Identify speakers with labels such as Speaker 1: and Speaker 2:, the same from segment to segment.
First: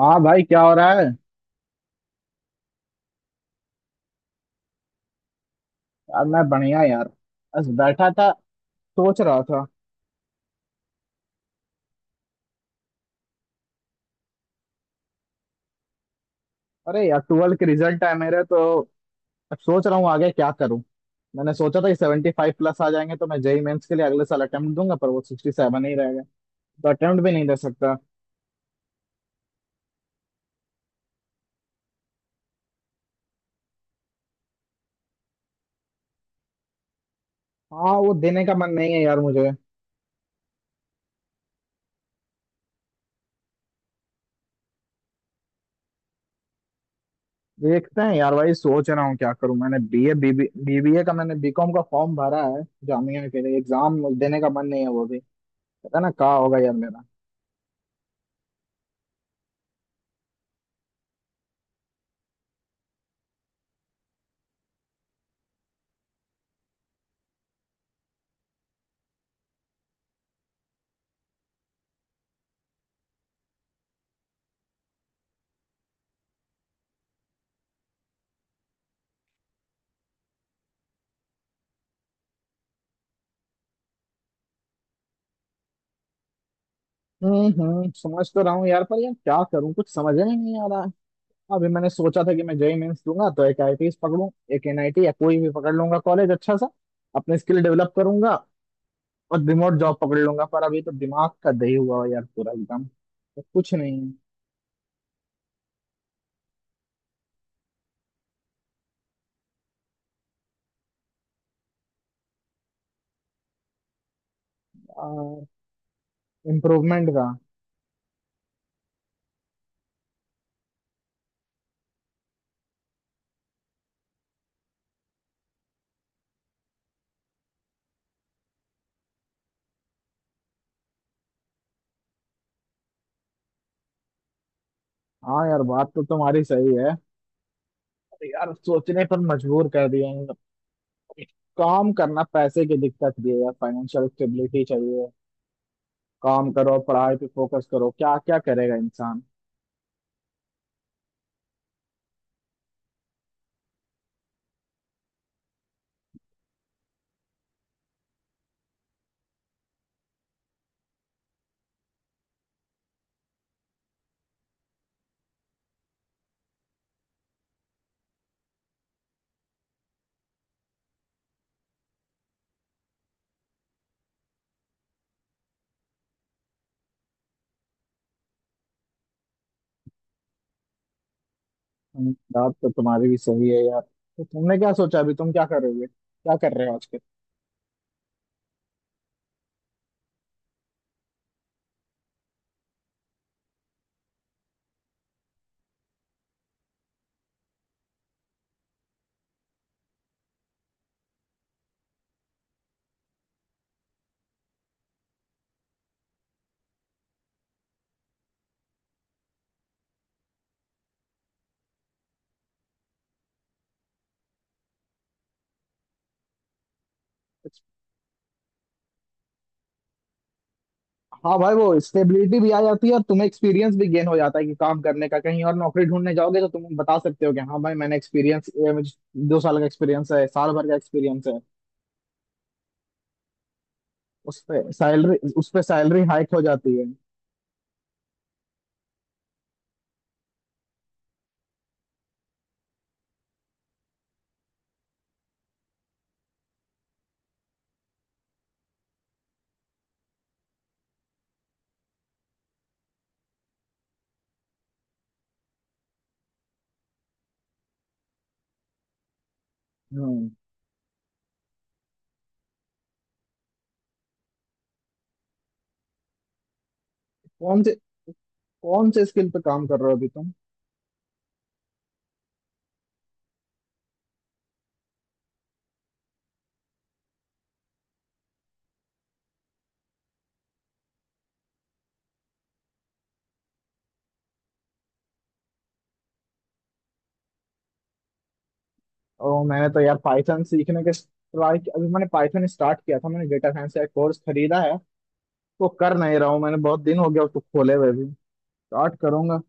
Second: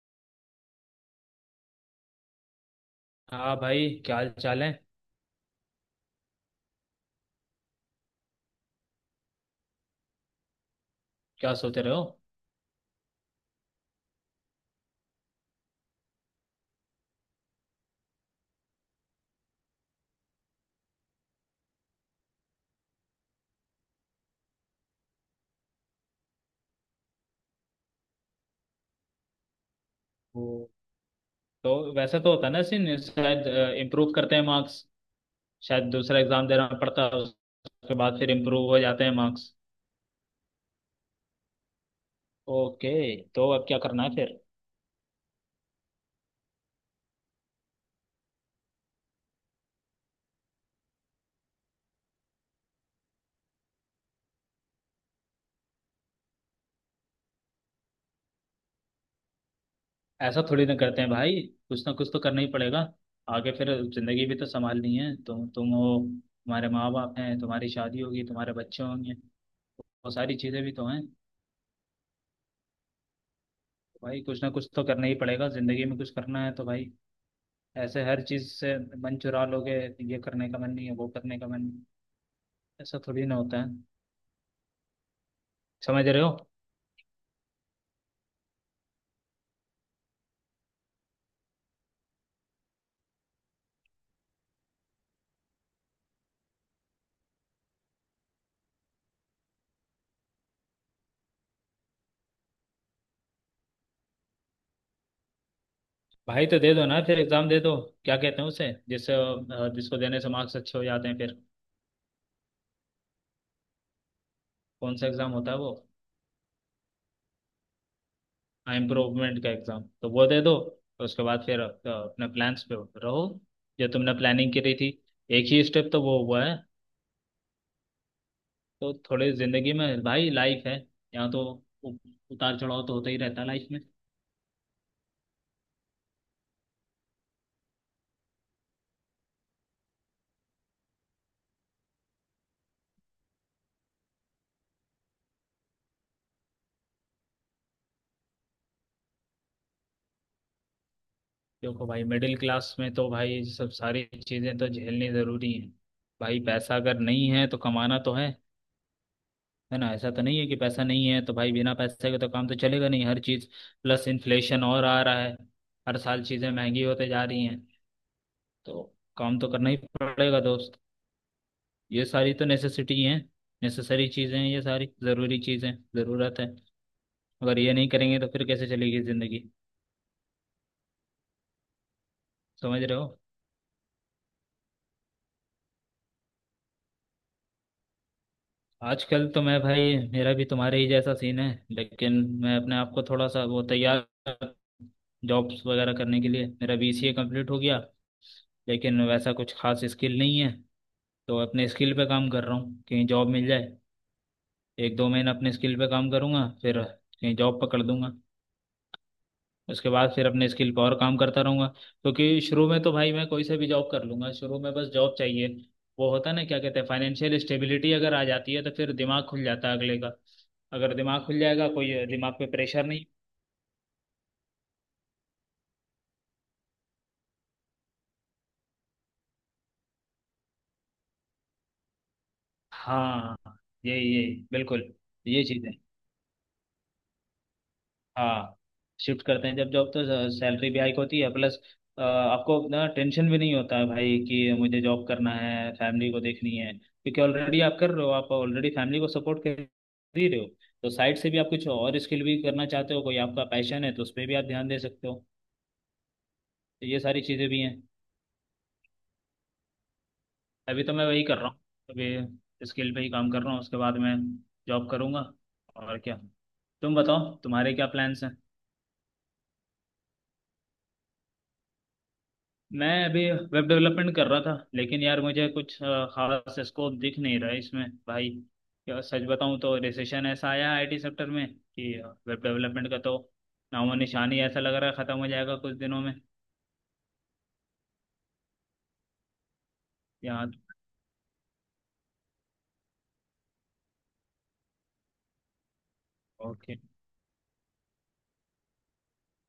Speaker 1: हाँ भाई, क्या हो रहा है।
Speaker 2: हाँ भाई, क्या हाल चाल है?
Speaker 1: यार मैं बढ़िया यार। बस बैठा था। सोच रहा था।
Speaker 2: क्या सोच रहे हो?
Speaker 1: अरे यार, ट्वेल्थ के रिजल्ट है मेरे तो। अब सोच रहा हूँ आगे क्या करूँ। मैंने सोचा था कि 75 प्लस आ जाएंगे तो मैं जेई मेंस के लिए अगले साल अटेम्प्ट दूंगा, पर वो 67 ही रहेगा। तो अटेम्प्ट भी नहीं दे सकता।
Speaker 2: वो तो वैसे तो होता है ना सीन, शायद इम्प्रूव करते हैं मार्क्स। शायद दूसरा एग्जाम देना पड़ता है
Speaker 1: हाँ,
Speaker 2: उसके
Speaker 1: वो
Speaker 2: बाद फिर
Speaker 1: देने का
Speaker 2: इम्प्रूव
Speaker 1: मन
Speaker 2: हो
Speaker 1: नहीं है
Speaker 2: जाते हैं
Speaker 1: यार मुझे।
Speaker 2: मार्क्स। ओके, तो अब क्या करना है फिर?
Speaker 1: देखते हैं यार भाई, सोच रहा हूँ क्या करूँ। मैंने बीए बीबी बीबीए का मैंने बीकॉम का फॉर्म भरा है। जामिया के लिए एग्जाम देने का मन नहीं है वो भी। पता ना कहाँ होगा यार मेरा।
Speaker 2: ऐसा थोड़ी ना करते हैं भाई। कुछ ना कुछ तो करना ही पड़ेगा आगे फिर। जिंदगी भी तो संभालनी है। तुम हो, तुम्हारे माँ बाप हैं, तुम्हारी शादी होगी, तुम्हारे बच्चे होंगे, तो वो सारी चीज़ें भी तो हैं। भाई कुछ ना कुछ तो करना ही पड़ेगा, जिंदगी में कुछ करना है तो भाई। ऐसे हर चीज से मन चुरा लोगे, ये करने का मन नहीं है, वो करने का मन नहीं है। ऐसा थोड़ी ना होता है। समझ रहे हो?
Speaker 1: हम्म, हम्म, समझ तो रहा हूँ यार, पर यार क्या करूँ, कुछ समझ में नहीं आ रहा है। अभी मैंने सोचा था कि मैं जेई मेंस दूंगा तो एक आईटी पकड़ूं, एक एनआईटी या कोई भी पकड़ लूंगा कॉलेज अच्छा सा। अपने स्किल डेवलप करूंगा और रिमोट जॉब पकड़ लूंगा, पर अभी तो दिमाग का दही हुआ है यार पूरा एकदम, तो कुछ नहीं
Speaker 2: भाई तो दे दो ना फिर, एग्जाम दे दो। क्या कहते हैं उसे, जिससे जिसको देने से मार्क्स अच्छे हो जाते हैं फिर? कौन सा एग्जाम
Speaker 1: है।
Speaker 2: होता है वो?
Speaker 1: इम्प्रूवमेंट का।
Speaker 2: हाँ, इम्प्रूवमेंट का एग्जाम, तो वो दे दो। तो उसके बाद फिर अपने प्लान्स पे रहो, जो तुमने प्लानिंग करी थी। एक ही स्टेप तो वो हुआ है। तो थोड़े जिंदगी में भाई, लाइफ है यहाँ तो उ- उतार चढ़ाव तो होता ही रहता है लाइफ में।
Speaker 1: हाँ यार, बात तो तुम्हारी सही है। अरे यार, सोचने पर मजबूर कर दिया है मतलब। काम करना, पैसे की दिक्कत भी है यार, फाइनेंशियल स्टेबिलिटी चाहिए। काम करो, पढ़ाई पे फोकस करो, क्या क्या करेगा इंसान।
Speaker 2: देखो भाई, मिडिल क्लास में तो भाई ये सब सारी चीज़ें तो झेलनी ज़रूरी हैं। भाई पैसा अगर नहीं है तो कमाना तो है। है ना? ऐसा तो नहीं है कि पैसा नहीं है तो भाई, बिना पैसे के तो काम तो चलेगा नहीं हर चीज़। प्लस इन्फ्लेशन और आ रहा है, हर साल चीज़ें महंगी होते जा रही हैं। तो काम तो करना ही पड़ेगा दोस्त। ये सारी तो नेसेसिटी हैं, नेसेसरी चीज़ें हैं ये सारी, ज़रूरी चीज़ें, ज़रूरत है। अगर ये नहीं करेंगे तो फिर कैसे चलेगी ज़िंदगी?
Speaker 1: बात तो
Speaker 2: समझ रहे
Speaker 1: तुम्हारी
Speaker 2: हो?
Speaker 1: भी सही है यार। तो तुमने क्या सोचा? अभी तुम क्या कर रहे हो? क्या कर रहे हो आजकल?
Speaker 2: आजकल तो मैं भाई, मेरा भी तुम्हारे ही जैसा सीन है लेकिन मैं अपने आप को थोड़ा सा वो तैयार, जॉब्स वगैरह करने के लिए। मेरा बीसीए कंप्लीट हो गया, लेकिन वैसा कुछ खास स्किल नहीं है। तो अपने स्किल पे काम कर रहा हूँ, कहीं जॉब मिल जाए। 1 2 महीना अपने स्किल पे काम करूँगा, फिर कहीं जॉब पकड़ दूंगा। उसके बाद फिर अपने स्किल पर और काम करता रहूंगा, क्योंकि शुरू में तो भाई मैं कोई से भी जॉब कर लूंगा, शुरू में बस जॉब चाहिए। वो होता है ना क्या कहते हैं, फाइनेंशियल स्टेबिलिटी अगर आ जाती है तो फिर दिमाग खुल जाता है अगले का। अगर दिमाग
Speaker 1: हाँ
Speaker 2: खुल
Speaker 1: भाई, वो
Speaker 2: जाएगा कोई दिमाग
Speaker 1: स्टेबिलिटी
Speaker 2: पे
Speaker 1: भी आ
Speaker 2: प्रेशर
Speaker 1: जाती है और
Speaker 2: नहीं।
Speaker 1: तुम्हें एक्सपीरियंस भी गेन हो जाता है कि काम करने का। कहीं और नौकरी ढूंढने जाओगे तो तुम बता सकते हो कि हाँ भाई, मैंने एक्सपीरियंस, मुझे 2 साल का एक्सपीरियंस है, साल भर का एक्सपीरियंस है।
Speaker 2: हाँ, यही यही बिल्कुल। ये
Speaker 1: उस पे
Speaker 2: चीज़ है।
Speaker 1: सैलरी हाइक हो जाती है।
Speaker 2: हाँ, शिफ्ट करते हैं जब जॉब, तो सैलरी भी हाइक होती है। प्लस आपको ना टेंशन भी नहीं होता है भाई कि मुझे जॉब करना है, फैमिली को देखनी है, क्योंकि ऑलरेडी आप कर रहे हो, आप ऑलरेडी फैमिली को सपोर्ट कर दे रहे हो। तो साइड से भी आप कुछ और स्किल भी करना चाहते हो, कोई आपका पैशन है तो उस पर भी आप ध्यान दे सकते हो। तो ये सारी चीज़ें भी हैं।
Speaker 1: हम्म।
Speaker 2: अभी तो मैं वही कर रहा हूँ, अभी स्किल पे ही काम कर रहा हूँ, उसके बाद मैं जॉब करूँगा और क्या। तुम बताओ,
Speaker 1: कौन
Speaker 2: तुम्हारे
Speaker 1: से
Speaker 2: क्या प्लान्स हैं?
Speaker 1: कौन से स्किल पे काम कर रहे हो अभी तुम?
Speaker 2: मैं अभी वेब डेवलपमेंट कर रहा था, लेकिन यार मुझे कुछ खास स्कोप दिख नहीं रहा है इसमें भाई। क्या सच बताऊं, तो रिसेशन ऐसा आया आईटी सेक्टर में कि वेब डेवलपमेंट का तो नामो निशान ही, ऐसा लग रहा है, ख़त्म हो जाएगा कुछ दिनों में
Speaker 1: और मैंने तो यार पाइथन
Speaker 2: यहाँ।
Speaker 1: सीखने के ट्राई, अभी मैंने पाइथन स्टार्ट किया था, मैंने डेटा साइंस का कोर्स खरीदा है। वो कर नहीं रहा हूँ मैंने, बहुत दिन हो गया उसको खोले हुए भी। स्टार्ट करूंगा।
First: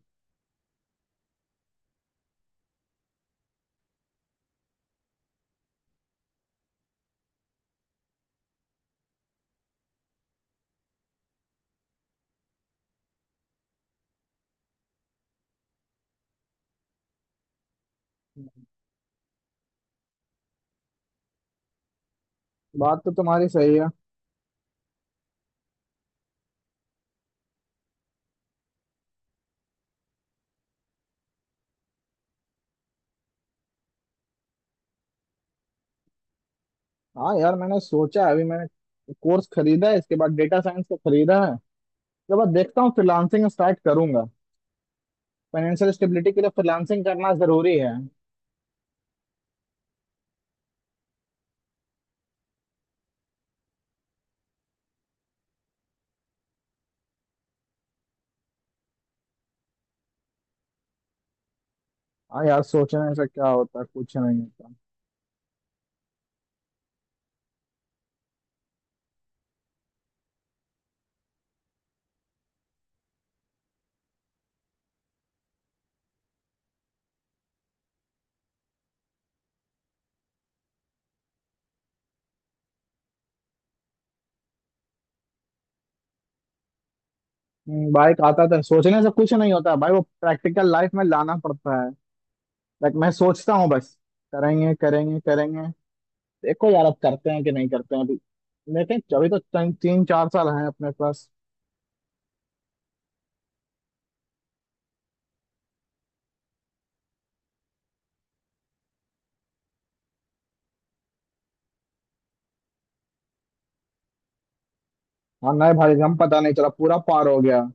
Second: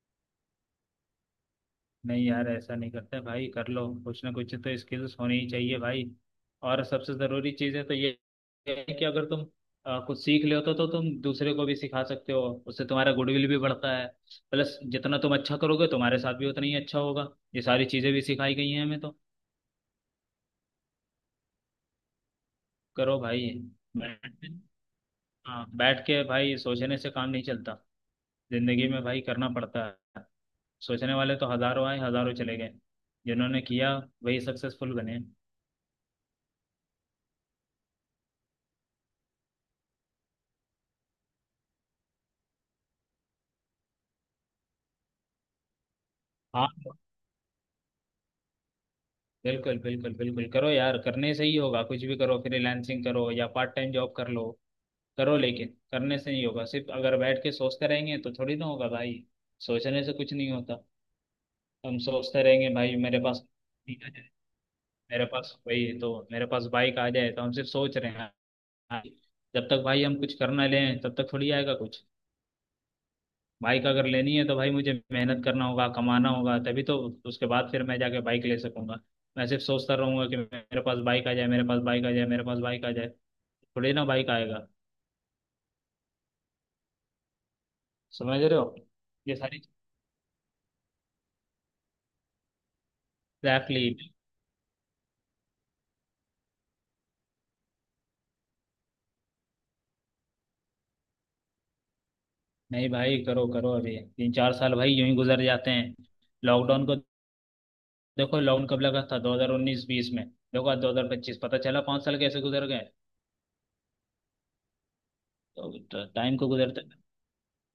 Speaker 2: नहीं यार, ऐसा नहीं करते भाई, कर लो कुछ ना कुछ तो, स्किल्स होनी ही चाहिए भाई। और सबसे ज़रूरी चीज़ है तो ये है कि अगर तुम कुछ सीख ले होते तो तुम दूसरे को भी सिखा सकते हो। उससे तुम्हारा गुडविल भी बढ़ता है। प्लस जितना तुम अच्छा करोगे, तुम्हारे साथ भी उतना ही अच्छा होगा। ये सारी चीज़ें भी सिखाई गई हैं हमें तो।
Speaker 1: बात तो
Speaker 2: करो भाई,
Speaker 1: तुम्हारी सही है।
Speaker 2: बैठ, हाँ, बैठ के भाई सोचने से काम नहीं चलता, जिंदगी में भाई करना पड़ता है। सोचने वाले तो हज़ारों आए, हज़ारों चले गए। जिन्होंने किया, वही सक्सेसफुल बने।
Speaker 1: हाँ यार, मैंने सोचा है, अभी मैंने कोर्स खरीदा है, इसके बाद डेटा साइंस का खरीदा है। उसके बाद देखता हूँ फ्रीलांसिंग स्टार्ट करूंगा। फाइनेंशियल स्टेबिलिटी के लिए
Speaker 2: हाँ
Speaker 1: फ्रीलांसिंग करना जरूरी है।
Speaker 2: बिल्कुल बिल्कुल बिल्कुल, करो यार, करने से ही होगा। कुछ भी करो, फ्रीलांसिंग करो या पार्ट टाइम जॉब कर लो। करो लेकिन, करने से नहीं होगा सिर्फ, अगर बैठ के सोचते रहेंगे तो थोड़ी ना होगा भाई। सोचने से कुछ नहीं होता। हम सोचते
Speaker 1: हाँ यार,
Speaker 2: रहेंगे भाई,
Speaker 1: सोचने
Speaker 2: मेरे
Speaker 1: से
Speaker 2: पास
Speaker 1: क्या होता है,
Speaker 2: ठीक है,
Speaker 1: कुछ नहीं होता।
Speaker 2: मेरे पास वही है, तो मेरे पास बाइक आ जाए, तो हम सिर्फ सोच रहे हैं, हाँ, जब तक भाई हम कुछ करना लें तब तक थोड़ी आएगा कुछ। बाइक अगर लेनी है तो भाई मुझे मेहनत करना होगा, कमाना होगा तभी तो उसके बाद फिर मैं जाके बाइक ले सकूंगा। मैं सिर्फ सोचता रहूंगा कि मेरे पास बाइक आ जाए, मेरे पास बाइक आ जाए, मेरे पास बाइक आ जाए, थोड़ी ना बाइक आएगा।
Speaker 1: भाई
Speaker 2: समझ
Speaker 1: आता था,
Speaker 2: रहे हो?
Speaker 1: सोचने से कुछ
Speaker 2: ये
Speaker 1: नहीं
Speaker 2: सारी
Speaker 1: होता भाई, वो प्रैक्टिकल लाइफ में लाना पड़ता है। लाइक मैं सोचता हूँ
Speaker 2: एग्जैक्टली।
Speaker 1: बस करेंगे करेंगे करेंगे। देखो यार, अब करते हैं कि नहीं करते हैं अभी। लेकिन अभी तो तीन तीन चार साल हैं अपने पास।
Speaker 2: नहीं भाई, करो करो, अभी 3 4 साल भाई यूं ही गुजर जाते हैं। लॉकडाउन को देखो, लॉकडाउन कब लगा था, 2019-20 में, देखो आज 2025, पता चला 5 साल कैसे गुजर गए।
Speaker 1: और नए भाई
Speaker 2: तो
Speaker 1: हम,
Speaker 2: टाइम
Speaker 1: पता
Speaker 2: को
Speaker 1: नहीं चला
Speaker 2: गुजरते,
Speaker 1: पूरा पार हो गया।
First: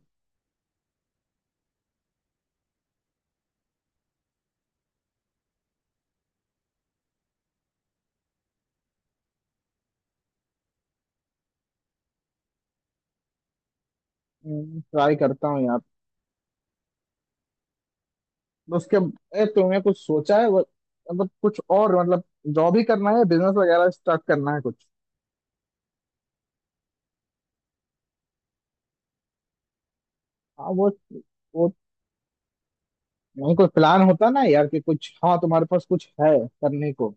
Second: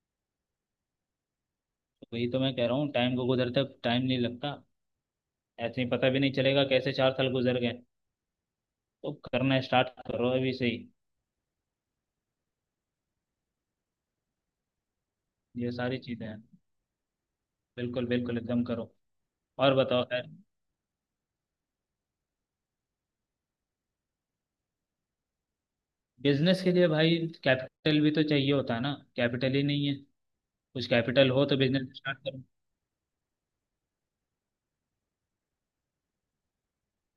Speaker 2: वही तो मैं कह रहा हूँ, टाइम को गुजरते टाइम नहीं लगता। ऐसे ही पता भी नहीं चलेगा कैसे 4 साल गुजर गए। तो करना स्टार्ट करो अभी से ही।
Speaker 1: ट्राई करता हूँ
Speaker 2: ये
Speaker 1: यार।
Speaker 2: सारी चीजें हैं, बिल्कुल बिल्कुल एकदम
Speaker 1: तो
Speaker 2: करो।
Speaker 1: उसके
Speaker 2: और
Speaker 1: तुमने कुछ
Speaker 2: बताओ खैर।
Speaker 1: सोचा है मतलब कुछ और मतलब। जॉब ही करना है, बिजनेस वगैरह स्टार्ट करना है कुछ?
Speaker 2: बिजनेस के लिए भाई कैपिटल भी तो चाहिए होता है ना, कैपिटल ही नहीं है।
Speaker 1: हाँ
Speaker 2: कुछ
Speaker 1: वो
Speaker 2: कैपिटल हो तो
Speaker 1: वो
Speaker 2: बिजनेस स्टार्ट करो।
Speaker 1: नहीं, कोई प्लान होता ना यार कि कुछ। हाँ, तुम्हारे पास कुछ है करने को?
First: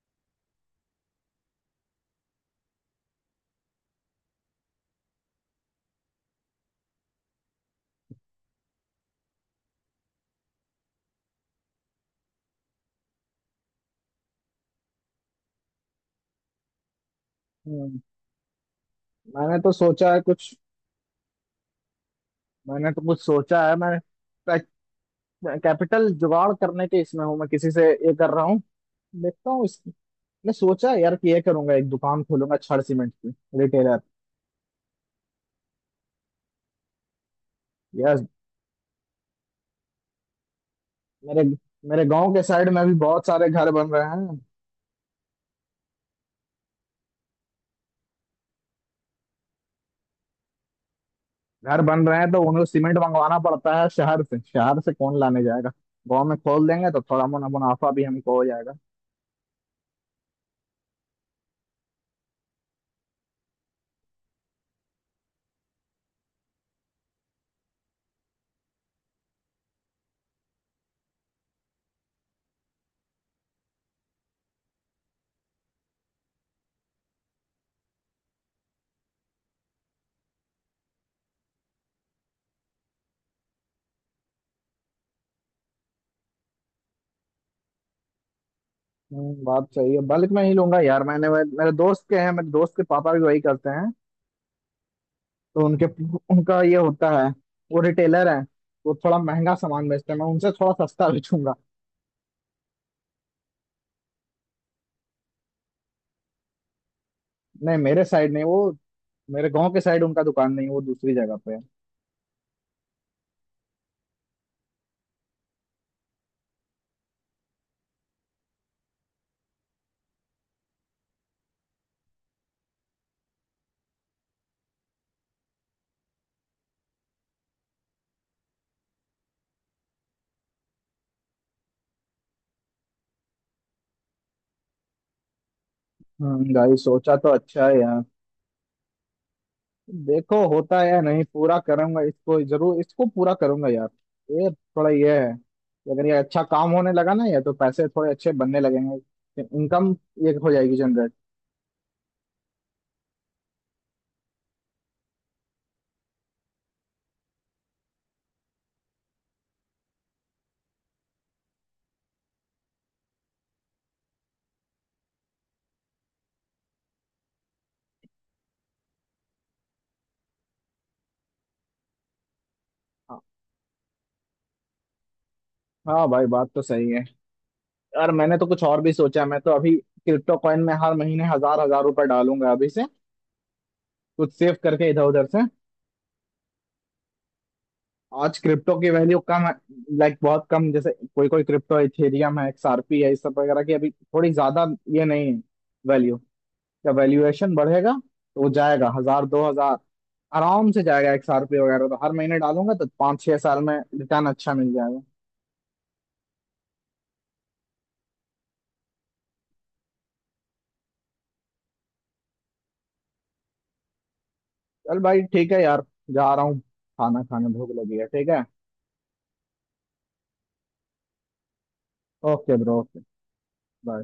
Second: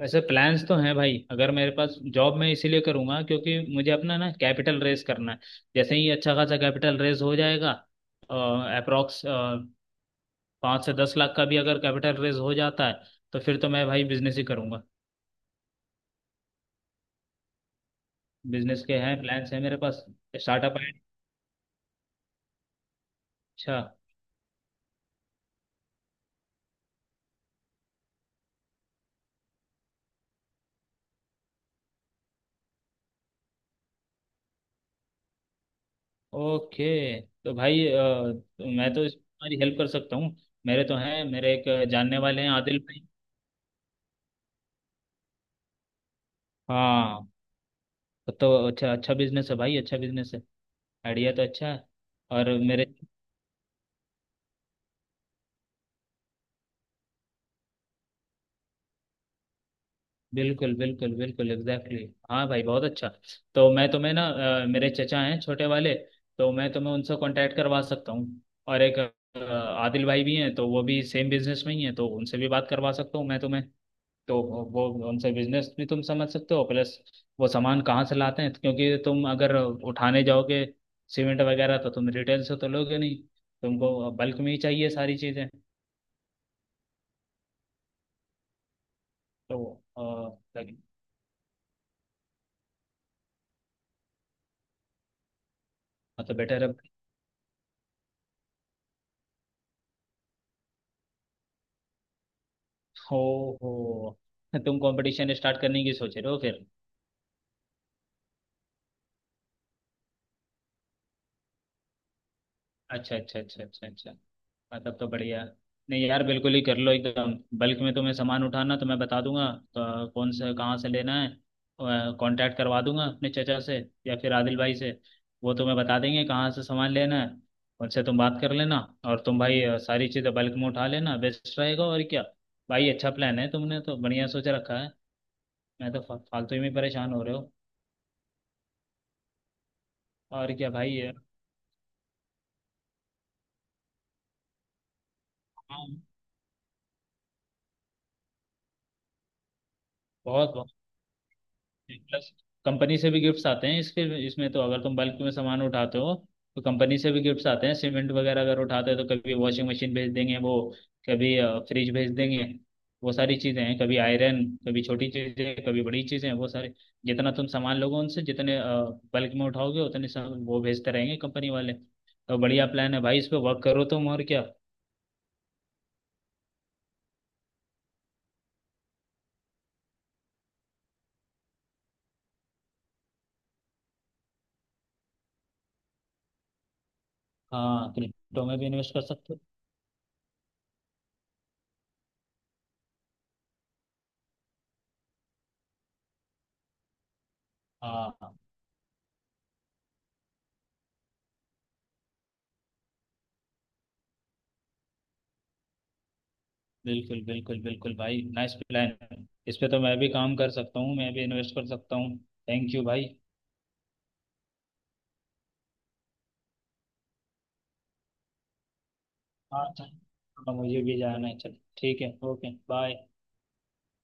Speaker 2: वैसे प्लान्स तो हैं भाई, अगर मेरे पास जॉब, मैं इसीलिए करूंगा क्योंकि मुझे अपना ना कैपिटल रेज करना है। जैसे ही अच्छा खासा कैपिटल रेज हो जाएगा, अप्रोक्स 5 से 10 लाख का भी अगर कैपिटल रेज हो जाता है, तो फिर तो मैं भाई बिजनेस ही करूंगा।
Speaker 1: हम्म।
Speaker 2: बिजनेस के हैं, प्लान्स
Speaker 1: मैंने
Speaker 2: हैं
Speaker 1: तो
Speaker 2: मेरे पास,
Speaker 1: सोचा है कुछ।
Speaker 2: स्टार्टअप है।
Speaker 1: मैंने तो कुछ सोचा है
Speaker 2: अच्छा,
Speaker 1: मैं। कैपिटल जुगाड़ करने के इसमें हूँ मैं, किसी से ये कर रहा हूँ, देखता हूँ। मैं सोचा यार कि ये करूंगा, एक दुकान खोलूंगा छड़ सीमेंट की, रिटेलर।
Speaker 2: ओके, तो भाई
Speaker 1: यार
Speaker 2: तो मैं तो इस तुम्हारी हेल्प कर सकता हूँ। मेरे तो हैं,
Speaker 1: मेरे
Speaker 2: मेरे एक
Speaker 1: मेरे
Speaker 2: जानने
Speaker 1: गांव के
Speaker 2: वाले हैं
Speaker 1: साइड
Speaker 2: आदिल
Speaker 1: में भी
Speaker 2: भाई।
Speaker 1: बहुत सारे घर बन रहे हैं।
Speaker 2: हाँ, तो अच्छा, अच्छा बिजनेस है भाई, अच्छा बिजनेस है, आइडिया तो अच्छा
Speaker 1: घर
Speaker 2: है।
Speaker 1: बन रहे हैं तो
Speaker 2: और
Speaker 1: उन्हें
Speaker 2: मेरे,
Speaker 1: सीमेंट मंगवाना पड़ता है शहर से। कौन लाने जाएगा? गांव में खोल देंगे तो थोड़ा मुनाफा भी हमको हो जाएगा।
Speaker 2: बिल्कुल बिल्कुल बिल्कुल एग्जैक्टली exactly. हाँ भाई, बहुत अच्छा। तो मैं तुम्हें ना मेरे चचा हैं छोटे वाले, तो मैं तुम्हें उनसे कांटेक्ट करवा सकता हूँ। और एक आदिल भाई भी हैं, तो वो भी सेम बिजनेस में ही हैं, तो उनसे भी बात करवा सकता हूँ मैं तुम्हें। तो वो उनसे बिजनेस भी तुम समझ सकते हो। प्लस वो सामान कहाँ से लाते हैं, क्योंकि तुम अगर उठाने जाओगे सीमेंट वगैरह, तो तुम रिटेल से तो लोगे नहीं, तुमको बल्क में ही चाहिए सारी चीज़ें। तो
Speaker 1: बात सही है,
Speaker 2: अ,
Speaker 1: बल्क में ही
Speaker 2: लगे-
Speaker 1: लूंगा यार। मैंने मेरे दोस्त के हैं मेरे दोस्त के पापा भी वही करते हैं। तो उनके
Speaker 2: मतलब
Speaker 1: उनका
Speaker 2: बेटर,
Speaker 1: ये होता है, वो रिटेलर है, वो थोड़ा महंगा सामान बेचते हैं, मैं उनसे थोड़ा सस्ता बेचूंगा।
Speaker 2: हो हो तुम कंपटीशन स्टार्ट करने की सोच रहे हो फिर?
Speaker 1: नहीं मेरे साइड नहीं वो, मेरे गांव के साइड उनका दुकान नहीं, वो दूसरी जगह पे है।
Speaker 2: अच्छा अच्छा अच्छा अच्छा अच्छा। हाँ, तब तो बढ़िया। नहीं यार, बिल्कुल ही कर लो एकदम। बल्क में तुम्हें सामान उठाना तो मैं बता दूंगा, तो कौन से कहाँ से लेना है, कांटेक्ट करवा दूंगा अपने चचा से या फिर आदिल भाई से। वो तुम्हें बता देंगे कहाँ से सामान लेना है। उनसे तुम बात कर लेना। और तुम भाई सारी चीज़ें बल्क में उठा लेना, बेस्ट रहेगा और क्या। भाई अच्छा प्लान है, तुमने तो बढ़िया सोच रखा है। मैं तो फालतू ही में
Speaker 1: भाई
Speaker 2: परेशान
Speaker 1: सोचा
Speaker 2: हो
Speaker 1: तो
Speaker 2: रहे हो।
Speaker 1: अच्छा है यार। देखो
Speaker 2: और क्या
Speaker 1: होता है
Speaker 2: भाई।
Speaker 1: या नहीं, पूरा करूंगा इसको जरूर इसको पूरा करूंगा यार। ये थोड़ा ये है
Speaker 2: हाँ,
Speaker 1: कि अगर ये अच्छा काम होने लगा ना, ये तो पैसे थोड़े अच्छे बनने लगेंगे, इनकम ये हो
Speaker 2: बहुत।
Speaker 1: जाएगी जनरेट।
Speaker 2: प्लस कंपनी से भी गिफ्ट्स आते हैं इसके इसमें तो अगर तुम बल्क में सामान उठाते हो, तो कंपनी से भी गिफ्ट्स आते हैं। सीमेंट वगैरह अगर उठाते हो तो कभी वॉशिंग मशीन भेज देंगे वो, कभी फ्रिज भेज देंगे, वो सारी चीज़ें हैं, कभी आयरन, कभी छोटी चीज़ें, कभी बड़ी चीज़ें, वो सारे जितना तुम सामान लोगे उनसे, जितने बल्क में उठाओगे, उतने सामान वो भेजते रहेंगे कंपनी वाले। तो बढ़िया प्लान है भाई,
Speaker 1: हाँ,
Speaker 2: इस पे वर्क करो तुम और क्या।
Speaker 1: हाँ भाई, बात तो सही है यार। मैंने तो कुछ और भी सोचा है, मैं तो अभी क्रिप्टो कॉइन में हर महीने हजार हजार रुपए डालूंगा अभी से, कुछ सेव करके इधर उधर से।
Speaker 2: हाँ,
Speaker 1: आज
Speaker 2: क्रिप्टो में भी
Speaker 1: क्रिप्टो की
Speaker 2: इन्वेस्ट कर
Speaker 1: वैल्यू
Speaker 2: सकते हो।
Speaker 1: कम है, लाइक बहुत कम। जैसे कोई कोई क्रिप्टो है, इथेरियम है, एक्सआरपी है, इस सब वगैरह की अभी थोड़ी ज्यादा ये नहीं है वैल्यू। का वैल्यूएशन बढ़ेगा
Speaker 2: हाँ
Speaker 1: तो वो जाएगा हजार दो हजार आराम से, जाएगा एक साल पे वगैरह। तो हर महीने डालूंगा तो 5-6 साल में रिटर्न अच्छा मिल जाएगा।
Speaker 2: बिल्कुल बिल्कुल बिल्कुल भाई, नाइस प्लान। इस पे तो मैं भी काम कर सकता हूँ, मैं भी इन्वेस्ट कर सकता हूँ। थैंक यू भाई।
Speaker 1: चल भाई, ठीक है यार, जा रहा हूँ खाना खाने, भूख लगी है। ठीक है,
Speaker 2: हाँ चल, अब मुझे भी जाना है। चल ठीक है, okay
Speaker 1: okay bro, okay,
Speaker 2: bye.
Speaker 1: Bye.